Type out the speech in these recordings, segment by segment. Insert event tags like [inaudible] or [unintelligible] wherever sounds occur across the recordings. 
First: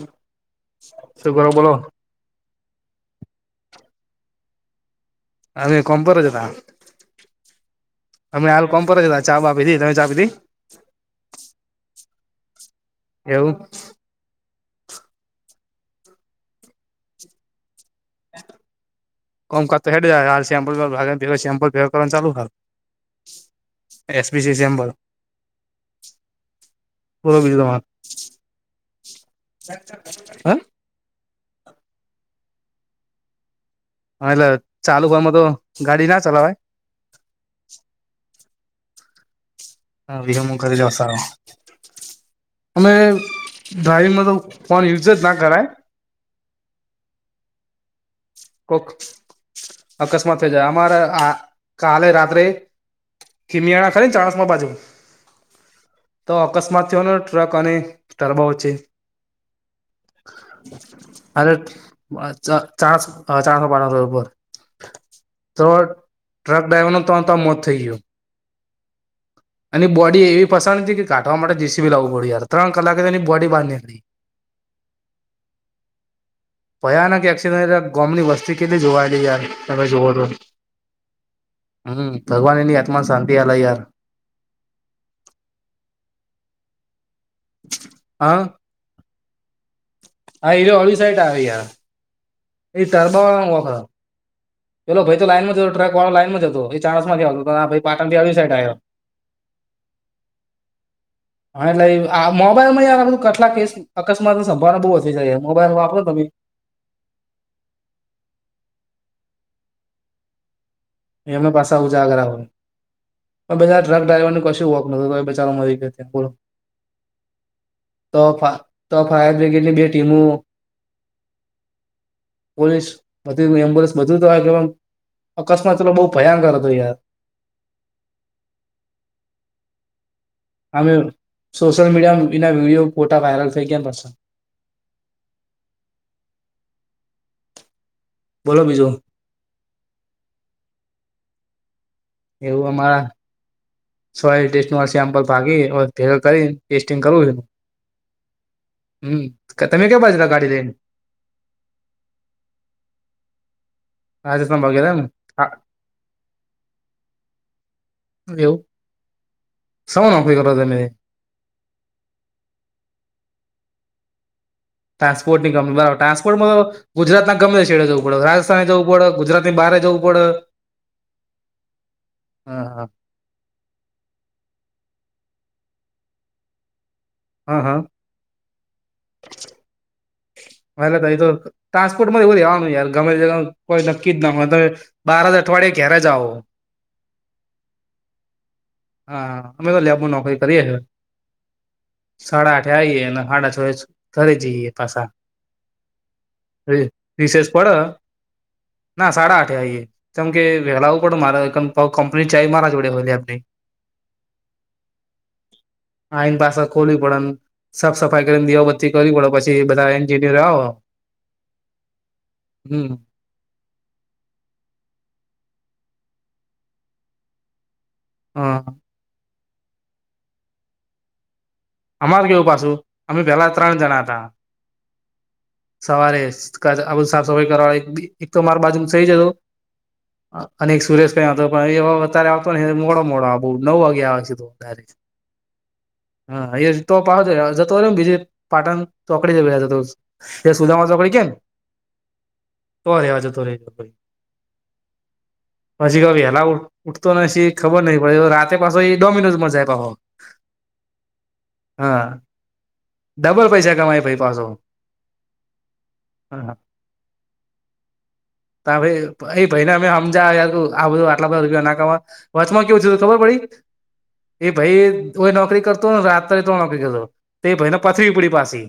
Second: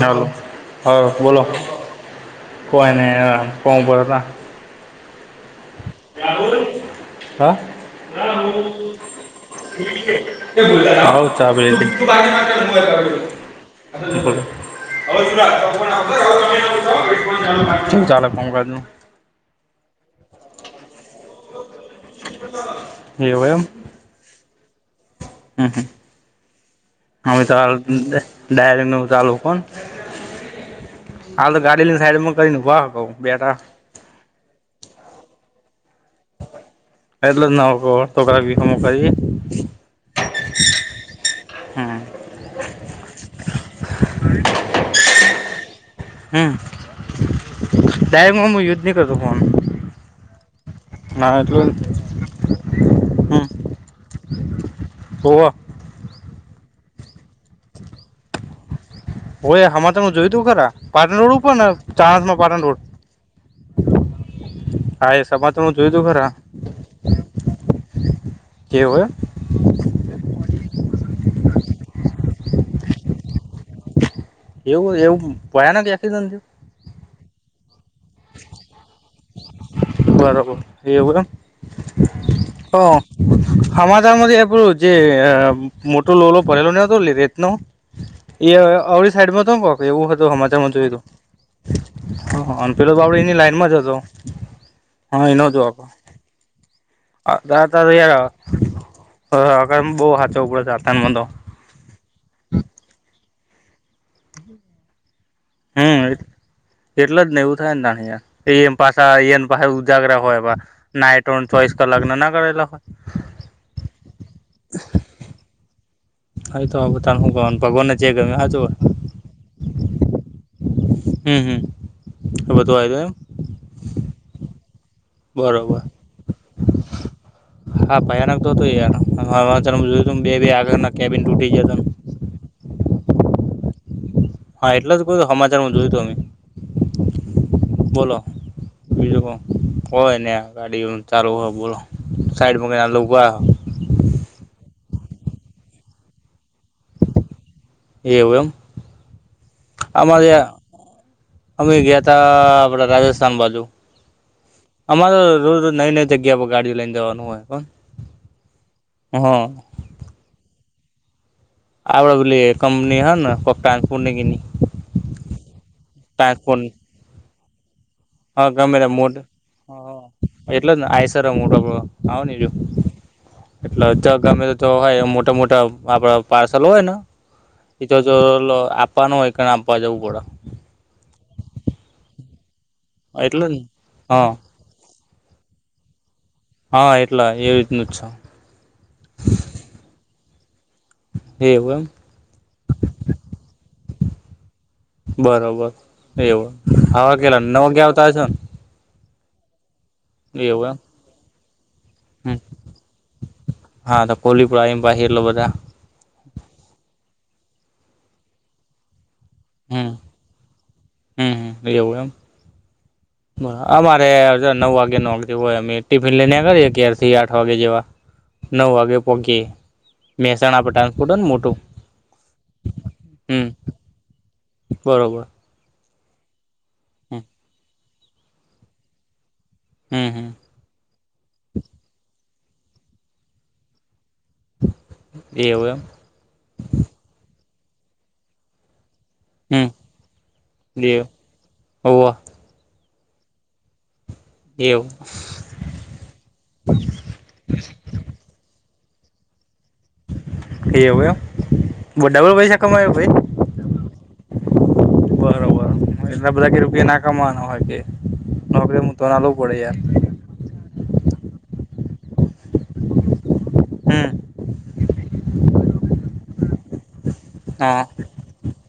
હાલો હવે શું બોલો કરો કોઈને કોમ બ તા અમે કોમ્પ જ હતા હા અમે હાલ કોમ્પ જ હતા ચા બા પીઘી તમે ચા પીધી આવ ચા પીવા એવું બોલો કેમ ચાલે કામકાજ કમકા જ હેડયા આ સેમ્પલ સેમ્પલ ભેગર કરવા ચાલુ હાલ એવું એમ એસપી સી ચેમ્બર હમ હ બોલો અમે બીજું તાલ તમારે ડાયરી ન ચાલું પણ હ હા તો ગાડીની સાઈડમાં કરીને વા કઉ બેટા હાલો ચાલુ કામ તો ગાડી ના ચલાવાય એટલે જ ના કર તોકરા વિખમો કરી હ વિહ મુુ ઘર જાતા હું. હમ. અમે ડ્રાઈવંગમાં તો ફોન યુઝ જ ના કરાય હમ દાયકમાં હું યુજ કોક નહી કરતો ફોન અકસ્માત થઈ જાય અમારે આ ના એટલું કાલે રાત્રે ખીમિયાણા ખરી ને ચાણસમાં બાજુ હોવ તો અકસ્માત થયો ને ટ્રક અને ટરબો વચ્ચે હોવે સમાચાર હું જોયું તું ખરા પાટણ રોડ અરે ઉપર ને ચાણસમાં ચ પાટણ રોડ ચાર ચારસો પારસોર હા એ સમાચાર તો હું જોયું તું ખરા ટ્રક ડ્રાઈવર ન ત્રણ ત્ર મોત થઈ ગયું. એવું હે. એની બોડી એવી ફસાણી હતી કે કાઢવા માટે જીસી લાવવું પડડીર ત્રણ કલાકે એ બોડી બહાર નીકળી એવું એવું ભયાનક એસ્કિડ ભયાન કે એક્સિડ ગોમની વસ્તી કેટલી જોવાયેલી જાય તમે જોવો થયું તો બરાબર એવું એમ હમ ભગવાન એની તો આત્મા શાંતિ અલા યાર જે મોટો લોલો ભરાયલો નતો ર નો હા એ અળી સાઈડમાં તો પક એવું હત હા એ હમાચારમાં જોય અળી હતું. સાઈટ આવે યાર અને એ પેલો તો આપડે ટર્બા એની લાઈનમાં વખર જ હતો પેલો ભાઈ તો લાઈનમાં જ હતો ટ્રક વાળો લાઈન જ હતો આકા આ ભાઈ પાટણથી તરીયા અળી સાઈડ આવ્યો આગળ બહુ સાચવ પડે છે આથમાં તો હા એટલે આ મોબાઈલ માં યાર આપધું કેટલા કેસ અકસ્માત ની સંભાવના બહુ વધી મોબાઈલ હમ વારો તમે એટલે જ ને એવું થાય ને ના એમ પાછા એમ પાછ ઉજાગરા હોય નાટો ચોઈસ કલા ના કરેલા હોય. આ બઘા ટ્રક્રાઈવર નો કશું વાકનોતો એબચારો મરીગયો હા તો બધને શું ગવાનું ભગવાનને જે તો ગમે હા જો તો ફાયર બ્રિગેડ ની બે ટીમો હમ હમ આ બધું આ પોલીસ રહું એમ બધું એમ્બુલન્સ બધુંજ આંજવાનું બરોબર. લો બહુ ભયંકર હતો યાર હા ભયાનક તો હતું યાર જોય બે બે આગળ અમે કેબિન તૂટી જ સોશિયલ મીડિયામાં એના વિડીયો પોતા વાયરલ થઈ ગયા પસંદ હા એટલે જ કોઈ સમાચારમાં જોયું તો અમે બોલો બોલો બીજું પેલા બ કોય ને ગાડી ચાલુ હો બોલો સાઈડ એવું માં કઈને આ લોકો અમારા ઉભા સોઈલ ટેસ્ટ સેમ્પલ ભાગી ભેગ કરીને ટેસ્ટિંગ કરવું. એવું એમ હમ્મ તમે કે અમારે બાજુતા ગાઢી દઈને. અમે ગયા તા આપડા રાજસ્થાન બાજુ. રાજસ્થાન વગેરે અમારે રોજ-રોજ નવી-નવી જગ્યા પર ગાડી લઈને જવાનું હોય પણ. એવું હ. [unintelligible] આપડે પેલી કંપની હ ને કપ્તાન પુણગિની. ટ્રાસપોર્ટની કંપની બ ટ્રાન્સપર્ટમા તો ગુજરાતના ગમે છેડે જઉં. હ રાજસ્થાને જવું પડ. ગુજરાતની બહરે જવું પડ. એટલ જને આયસ મોટોડ આવ ને જો. હા હા એટલે ગમે તો જો હો મોટા-મોટા આપડા પાર્સલ હોય ને હા એતો. હા જો આપવાનું હોય તેને આપવા જવું પડે. હ તઈ તો ટ્રાન્સપોર્ટમા એવું જ રેવાનું યાર ગમે તે એટલે જ ને કો નક્કી હા જ નો. બાર જ અઠવાડિયે ઘેરે જાવો. હા એટલા એવી રીતનું જ છે. હા અમે તો લેબનુ નોકરી કરીએ હે. એવું એમ. સાડા આઠે આવીએ અને હાડા છ ઘરે જઈએ પાછા. બરોબર એવું આવો કયારે રિસેસ નવ પડે વાગ્યા આવતા હશો ને. ના સાડા આઠે આઇય કેમ કે એવું એમ વેલા આવું પડે મારે ક કંપલિટ હમ ચાવી મારા જોડે લેબની. હા તો કોલીપુર આવીને પાછી એટલે બધા આઈને પાસે ખોલી પડે ને સાફ સફાઈ કરીને દીવાબત્તી કરવી પડે પછી બધા એન્જિનિયર આવ. હમ્મ એવું એમ. હમ્મ. અમારે જો નવ વાગ્યા નોકરી હોય અમે ટિફિન લઈને નેકડીએ ઘેરથી આઠ વાગે જેવા. હા નવ વાગે પોહકિયે મહેસાણા પટાપૂટું ને મોટું. અમાર કેવું પાછું અમે હમ પેહલા ત્રણ જણા હતા. બરોબર. સવારે આ બધ હમ સાફ સફાઈ કરવા એક તો માર બાજુ સઈ જતો. હમ્મ. અને એક સુરેશ કરીને આવતો હતો પણ એ અત્યારે આવતો ને મોડા મોડો નવ વાગે આવે છે તો. એવું એમ હા એ તો પ જતોમ બીજે પાટણ. ચોકડી હમ જ સુદા એવું ચોકડી કે. હોવ તોહ રેવા જતો રય. એવું. પછી ક વેલા ઉઠતો છી ખબર નહી પછી રાતે પાછો એ ડોમિનોઝમાં જાય પાછો. એવું એમ હા ડબલ પૈસા કમાયો ભાઈ ડબલ પૈસા કમાય ભઈ પાછો. બરોબર. એટલા બધા કે રૂપિયા ના કમાવાના હોય કે તા નોકરી તો ના લવું ભાઈ એ પડે ભાઈને અમે યાર. આ બધું અટલા બધા રૂપિયા નો કમાય. વચમાં કેવું થું ખબર પડી હમ એ ભાઈ કોય નોકરી કરતોને રાત્રે તો નોકરી કરતો. તે ભાઈને હા પથરી પુડી પાસી.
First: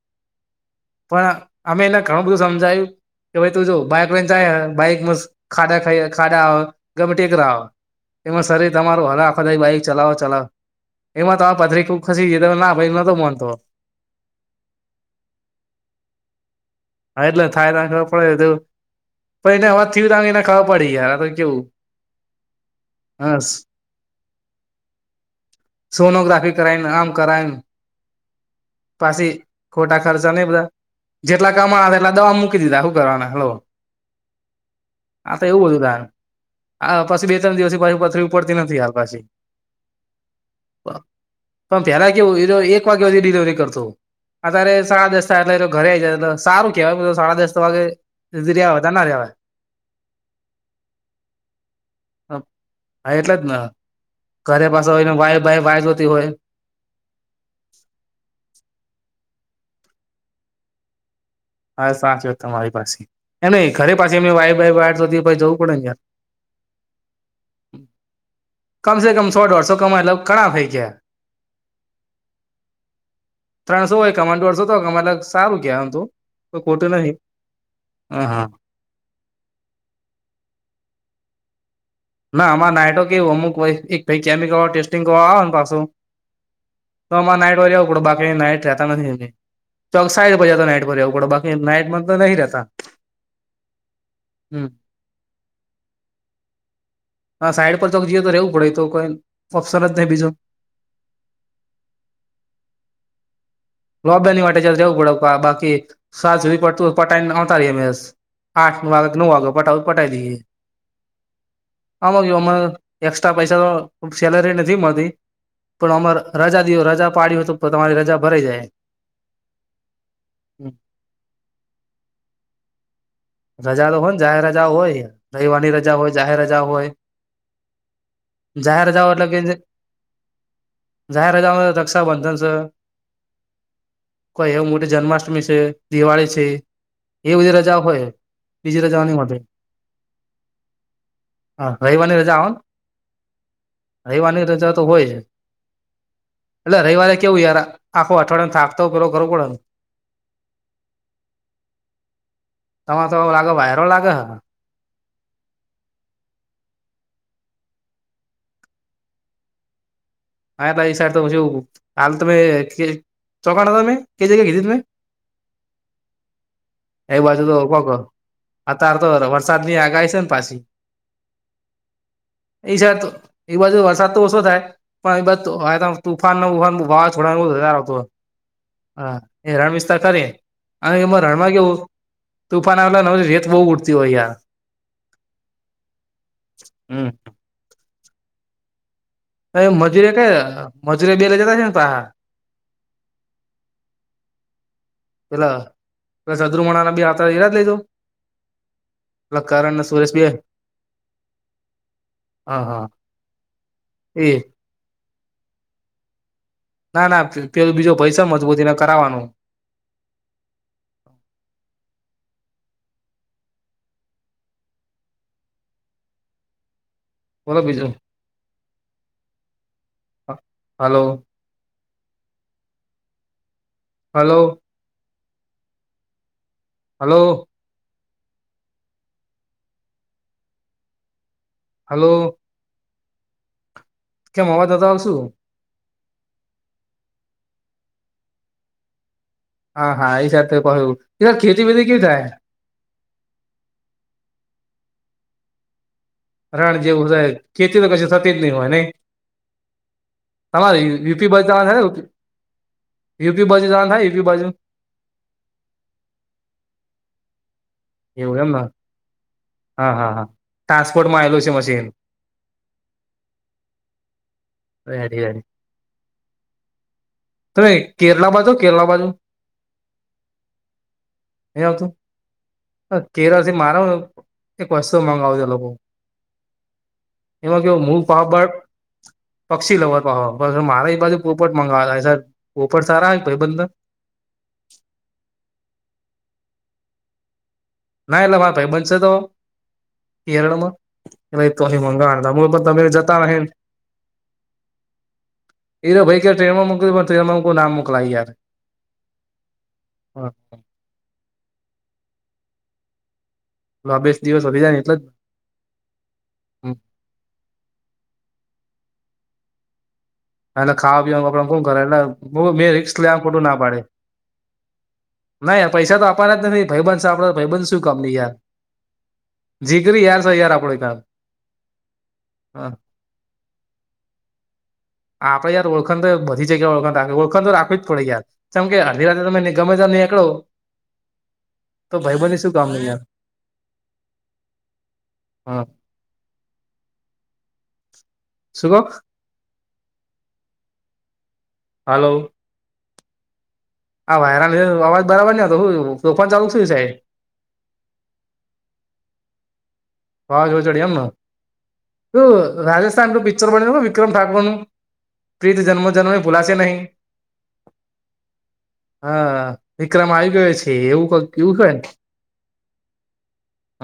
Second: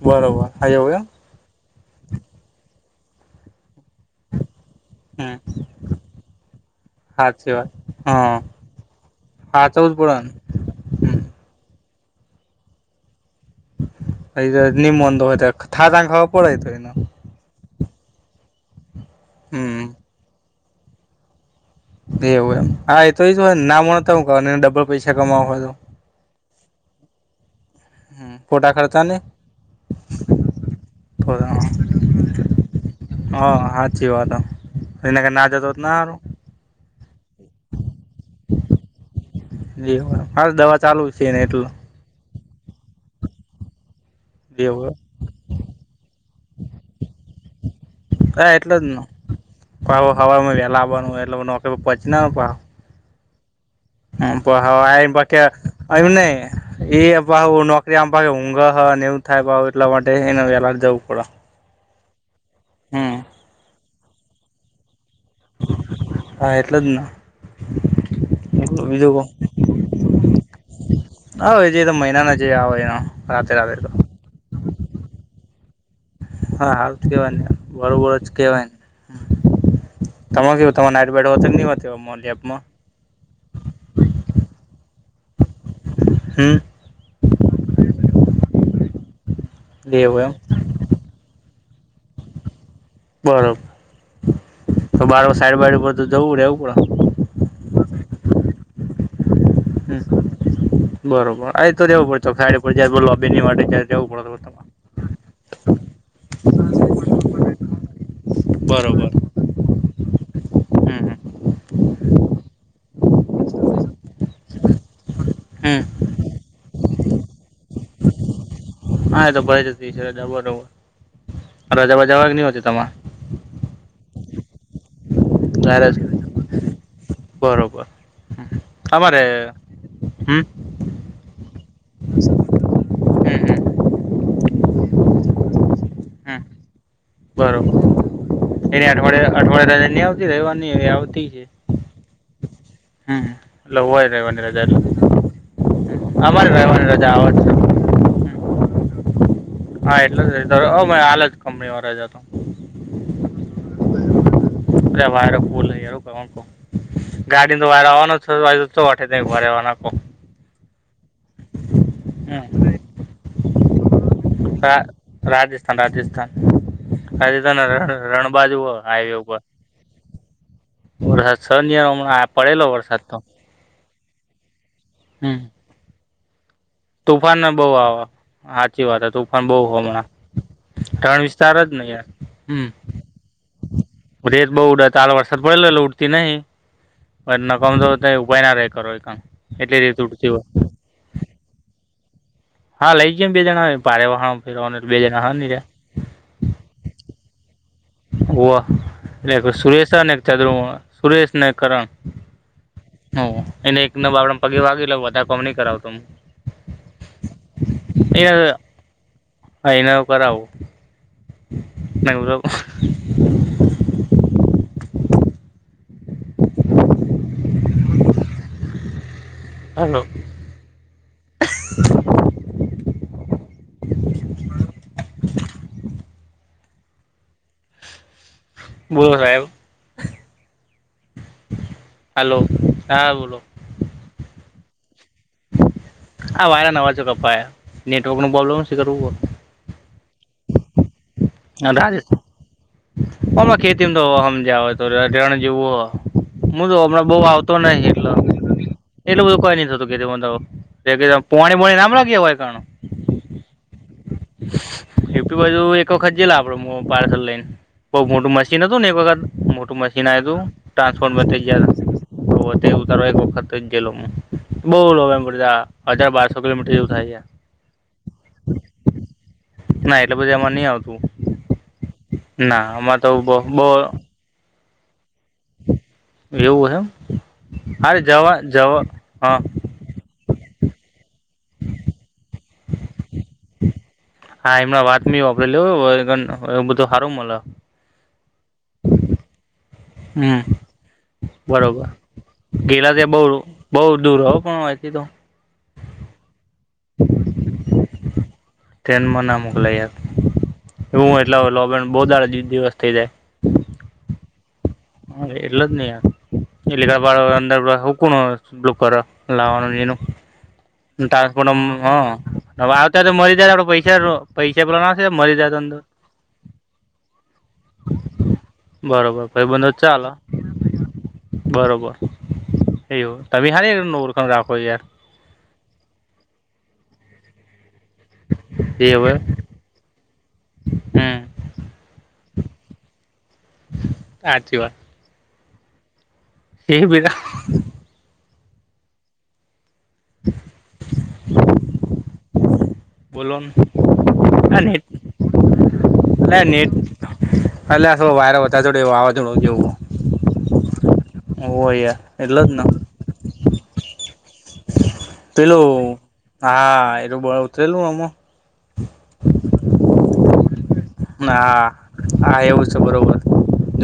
બરોબર હાવય. પણ અમે એને ઘણું બધું સમજાયું કે ભાઈ તું જો બાઈક લઈને જાય હ. બાઈક વસ હમ ખાડા ખાઈ ખાડા ગમે ટેકરા સાચી આવે વાત હ. હા એમાં સરરી તમારું હરાખો બાઈક સાચવું જ પડે ચલાવો ને ચલાવો. હમ એમાં તો આ પથરી ખુબ ખસી ગઈ તો ના ભાઈ નતો મોનતો. ની મોનતો હોય તો થા ત્યારે ખબર પડે એતો. હા, એટલે થાય તને ખબર પડે પણ એને હવા હમ થયું ત એને ખબર પડી યાર તો કેવું. એવું એમ હા એ તો એ હ હોય, ના મળતા હું ડબલ પૈસા કમાવો હોય. સોનોગ્રાફી કરાવી આમ કરાયન. હમ્મ, ખોટા ખર્ચોને ખોટા ખર્ચા નહી બધા જેટલા કમાયા એટલા દવા મૂકી દીધા હુ કરવાના હા ચી વાત. એના તો કરતા એવું [unintelligible] ત બધું ણી થાય હારું. આ પછી બે-ત્રણ દિવસની પાછી પથરી ઉપડતી નથી હાલ પાછી હાલ દવા ચાલુ છે ને એટલે પહેલા કેવું એરો એક વાગ્યા સુધી ડિલિવરી કરતો. અત્યારે એવુ. સાડા એટલે ઘરે આવી જાય એટલે સારું કેવાય સાડા દસ વાગે સુધી રહેતા વધાર ના રેવાય ના, હવે સવારના નોકરીએ આવવાનું [unintelligible] [unintelligible] હા, એટલે જ ને. હા, તો ઘરે પાછો સવારે એ એને વાય બાકી બાય વાય જોતી એમને હોય એ પાછો નોકરીમાં ઊંઘે છે ને હું કરે છે એટલા માટે જવું પડે સવારે વહેલા. હા, સાચી વાત તમારી પાસે એ ન ઘરે પાસે એમને અવાઈ સુધી ભાઈ જવું પડે ને યાર. હા, એટલે જ ને. કમસે બીજું કો કમ સો-ડોઢસો કમાઈ એટલે ઘણા થઈ ગયા. હા, જે મહિનાના જે આવે એ રાત્રે-રાત્રે તો. સો દોઢસો કમાય એ તો સારું કહેવાય. હા, હારું જ કહેવાય ને, બરોબર હા કહેવાય તમેં કેવો તમારે [unintelligible] હો તો નહી વાત ના, અમારે નાઈટમાં કેવું અમુક કેમિકલ ટેસ્ટિંગ કરવા આવેને પાછું હમ્મ. તો અમારે નાઈટમાં જવું પડે બાકી નાઈટ રહેતા નથી, એવું એમ ચોકસાઇ [unintelligible] નાઈટ વાર [unintelligible] બાકી નાઇટમાં તો નથી રહેતા. બરોબર, તો બાર સાઈડ બાઈટ બધું જવું એવું પડે હા, સાઈડ પર તો રહેવું પડે તો કોઈને હમ્મ, બરોબર સાઈડ પર રહેવું પડે, એબાજુ લોબી ને એ બાજુ. લોબીની માટે ચાલતું જવું પડે બાકી સાજ સુધી પ પતાવીને આવતા રેય. આઠ બરોબર વાગ્યા, નવ વાગ્યા પટેલ પતાવી દઈએ. હમ આમાં અને એકસ્ટ્રા પૈસા તો સેલેરી નથી મળતી. હમ પણ અમારે રજા પાડી હોય તો તમારી રજા ભરાઈ જાય. હા, એ તો ફરજીયાત છે રજા જવા જ નહી હો તમાર રજા તો હોય ને? જાહેર રજા હોય, રવિવારની ઘરે રજા જ હોય, જાહેર રજા હોય. બરોબર જાહેર રજા તમારે જેવું હમ જાહેર રક્ષાબંધન છે. હમ હમ કોઈ એ મોટી જન્માષ્ટમી છે, દિવાળી હમ છે એ બધી બરોબર રજા હોય. બીજી એની રજા નહી અઠવાડિયે હોતીહા, અઠવાડિયે રજા નહી આવતી રહેવાની એ આવતી છે. રવિવારની રજા આવે? હમ. એટલે હોય રહેવાની રવિવારની રજા એટલે તો હોય, અમારે એટલે રહેવાની રજા રવિવારે આવે જ કેવું યાર છે. અઠવાડીયાનો થાક તો પેલો પૂરો કરવો પડે ન હા, એટલે જ આપેજ કંપનીવાળા તો. તમને તો લાગે ત્યાં સુધી [unintelligible] અરે વાયરો ફુલહ હું કરવાનો ગાડીને તો વારો આવવાનો છે તો હવે પછી હા, એ સાઈડ તો શું હાલ તમે ચોકન હો તમે કે જગ્યા કીધી તમે રા લા રાજ્સ્થાન રાજ્સ્થાન એ બાજુ તો રાજસ્થાન કોક રણ બાજુ અતાર તો હાઈવે ઉપર ગયો વરસાદની આગાહી છે ને પાછી હતો. વરસાદ છે નય હમણાં પડેલો એ વરસાદ તો ભાઈ હમ. બંધ તુફાન બુફાન તુફાન ને બહુ આવે સાચી વાત હા તુફાન એ બહુ રણ વિસ્તાર હોમણાં ખરી અને એમાં રણ રણમાં વિસ્તાર જ કેવું ને હમ તુફાન આવેલા ને રેત બહુ ઉડતી હોય યાર રેત બહુ ઉઠે કાલવરસાદ પડે ઉઠતી નહિ હમ પણ ન કમજોર તો ઉપાય ના રહે કરો એ કામ એટલી રીત મજૂરે ક ઉડતી હોય મજૂરે બેલા જતા છે ને ત હા લઈ ગયમ બે જણા પાારે વાહણ ફવા બે જણા હ્યા પ અદરુમણા ના બી આ હતા રાજ લઈધું ઓહ એટલે સુરેશ સુરેશને બે ચદરોું સુરેશને કરણ હા હા હ એને એક ન એ આપડ પગે વાગી લઉ બધા કોમ નહી કરાવતો હ ના ના પે બીજો પૈસા મજબૂતીને કરાવવાનું હ એનાું કરાવું નગરાબ ઓતા બિઝનેસ હનું [inaudible] હલોો હલો હલો બોલો સાહેબ હલો હલોો હા બોલો કેમ અવાજદાતા આવશું હા વાયરા નવાજો કપા નેટવર્ક નો પ્રોબ્લેમ કરવું હા હા એ સાથે ત કહ્યું એ ખેતી બેતી કેવી થાય રાજસ્થાન હલો ખેતીમાં તો સમ જાાવય તો રણ જેવું હો હું તો રણ જેવું હમણાં બઉ થાય આવતો ખેતી નહિ તો એટલો કશું થતી જ નહી હોય નહી એટલું બધું કોઈ નઈ થતું તમારે કેીધું પોણી બણી નામ લાગી હોયણ યુી બજ જ થાય યુપી બાજુ એુપી બાજુ એક વખત જેલા આપડ પાર્સલ લઈને બઉ મોટું એવું એમને મશીન હતું ને એક વખત મોટું હા મશીન હા આવ હા તું ટ્રાન્સપોર્ટમાં ટ્રાન્સપોર્ટ થ આવેલું જ છે મશીન તો તે ઉતારો એક વખત જ જેલો હું બહ લોકો રેડી એમ કર રેડી ત હજાર બારસો કિલોમીટર જેવું થાય છે તમે કેરલા બાજુ કેરલા બાજુ ના એટલે બધી આમાં નહી આવતું નહી આવતું ના આમાં તો બ કેરળથી બહુ મારો એક વસ્તુ મગાવજો એવું હેમ એમાં કે મૂ અરે જવા પબાર જવા હા પક્ષી લવા પહ [unintelligible] મારા પાજુ પોપટ મગવાાયબ પોપટ સારા ભાઈ બંધન હા એમં વાતમી વાપરેલ બધું હારું મ ના એટલા મા ભાઈ બનશે તો હમ કેિરળમાં એ ભ તો બરોબર મંગવાના ગેલા ત્યાં જતા બઉ ન બઉ દૂર હો પણ અહીંથી તો [inaudible] એ ભાઈ કે ટ્રે માં મોકલી માં નામ મોકલાય યાર ટ્રેનમાં ના મોકલાય એવું એટલાબ બહુ દાડ દિવસ થઇ જાય હ બેસ દિવસ વધીાય ને એટલે જ હા એટલે જ નહ યાર એટલેળ અંદર હક બ્લુ કલર લાવવાનું એ અને ખાવા પીવાનુંડે કર એટલે મેં રી્સ લેમ ખોટું ના પાડે તે પ્ર મરી જાય નાહીંયાર અંદર પૈસા તો આપવાના જ નથી ભાઈબંધ સા આપડા ભાઈબંધ શું કામની યાર બરોબર ભાઈબંધો જીકરી ચાલે યાર છે યાર આપડી ત્યાામ બરોબર એવું તમે હાાર ન ઓળખણ રાખો યાર આપણે યાર ઓળખડ બધી જગ્યા ઓળખખ ઓળખણ તો રાખી થોડી યાર કેમ કે એ આધી હવે રાતેે તમેને ગમે ત ન એકકળો હમ તો ભાઈ બની શું કામ નહીં યાર આચ વા હા. હે બીરા. સુુંભ. [inaudible] હાલો. બલોન. આ વાયરા ન લીધે અવાજ બરાબર નહી આવતો હું તોફાન ચાલુ થયું સાહેબ. અટ વાયરે વધ થોડ વાવા જેવું. વાવાઝોડું ચડ્યું એમ હોવે યાર ને એટલે જ ઓલું રાજસ્થાનું પિક્ચર બન્યું ખબર હ વિક્રમ ઠાકોર નું. પ્રીત જન્મો પેલું જન્મે ભૂલાશે નહીં હા એ બ ઉતરેલું આમ હા વિક્રમ આવી ગયો છે એવું ક કેવું છે હા ને. હા એવું છે બરોબર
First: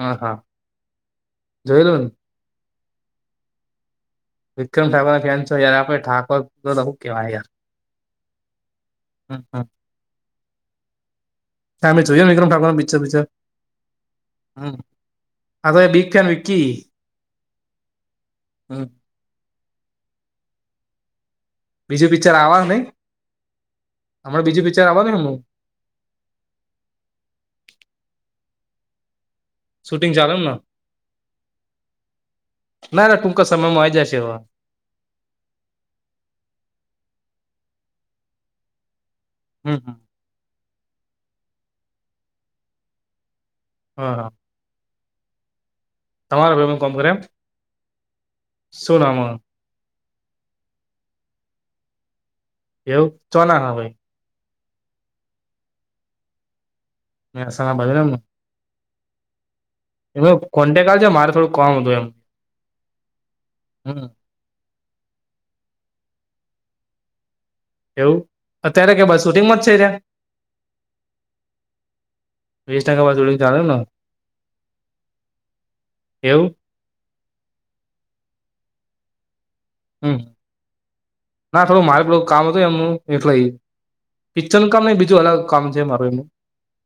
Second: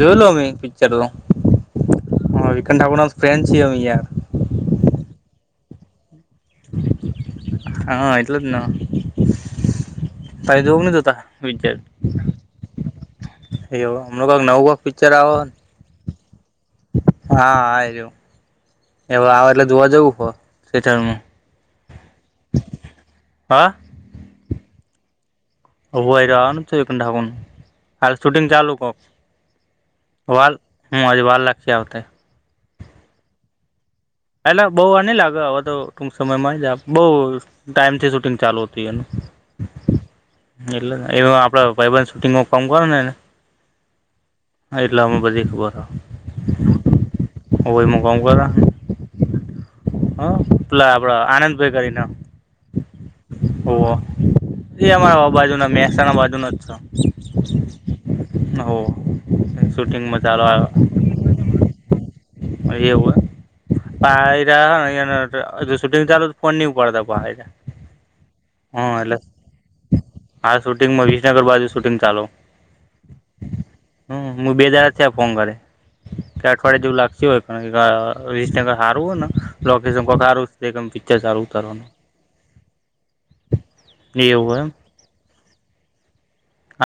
હા હા ચડું જોયેલું ને હ વીક આપણે ફ્રેન્ છે યાર. વિક્રમ ઠાકોર ના ફેન છો જય્યારે આપણે ઠાકોર બલો ઓકે વા યાર હા એટલે જ ને હમ હમ. તમે જોવ નહી જોતા તમે જોયુ વિક્રમ ઠાકોર પીચર વી એવ હમું કઈક નવું પિક્ચર આવ હ ન. અ બીકન વિકિ. હા આયરો જો એ આવે એટલે જોવા જવું હો થેટર માં. બીજું પિક્ચર આવવા નહી હમણા બીજું પિક્ચર આવવા નહ હમું. હય રવાનું છે એ ઢાકું હા શૂટિંગ ચાલુ કક. શૂટિંગ ચાલે ના વાર લાગશે આવતે ના ટુક જ સમયમાં આવી જશે છે એવા. પેલા બહુ વાર નહ લાગે આવા તો ટૂંક સમય માં જ આપ બહુ ટાઈમથી શૂટિંગ ચાલુ હોતી એનું. હમ હ. એટલે એ આપડે ભાઈબ શૂટિંગ કામ કર નેને હા હા. હ એટલામાં બધી ખબર તમારા છે હયમ કામ કર સુુંનામાં. હ પેલા આપડા આનંદભાઈ કરી ના. એવું ચો ના હ ભવે. એ અમારા આ બાજુ ના મહેસાણા બાજુ ન જ છ. મહેસાણા બાજુ ને હોવ. શૂટિંગમાં એ ચાલુ આવ્યો કોન્ટેક આલજે મારે થોડું કોમ હતું એમ. એવું એમ. શૂટિંગ ચાલુ ફોન નહ ઉપડતા. એવું અત્યારે કે ભ શૂટિંગમાં જ છે એરા. હા શુટિંગમાં વિસનગર બાજુ શૂટિંગ ચાલો. વીસ ટકા બસ શૂટિંગ ચાલે ને હમ હું બે દાર થયા ફોન કરે. એવું. ડે જેવું લાગતી હોય વીસ ટકા સારવું હોય ને. લોકેશન હમ કોક સારું પિક્ચર સારું ના થોડું ઉતારવાનું મારે પેલુ કામ હતું એમનું એટલે. એવું પિક્ચર હોય એમ ન કામ ન બીજું અલગ કામ છે મારું એનું.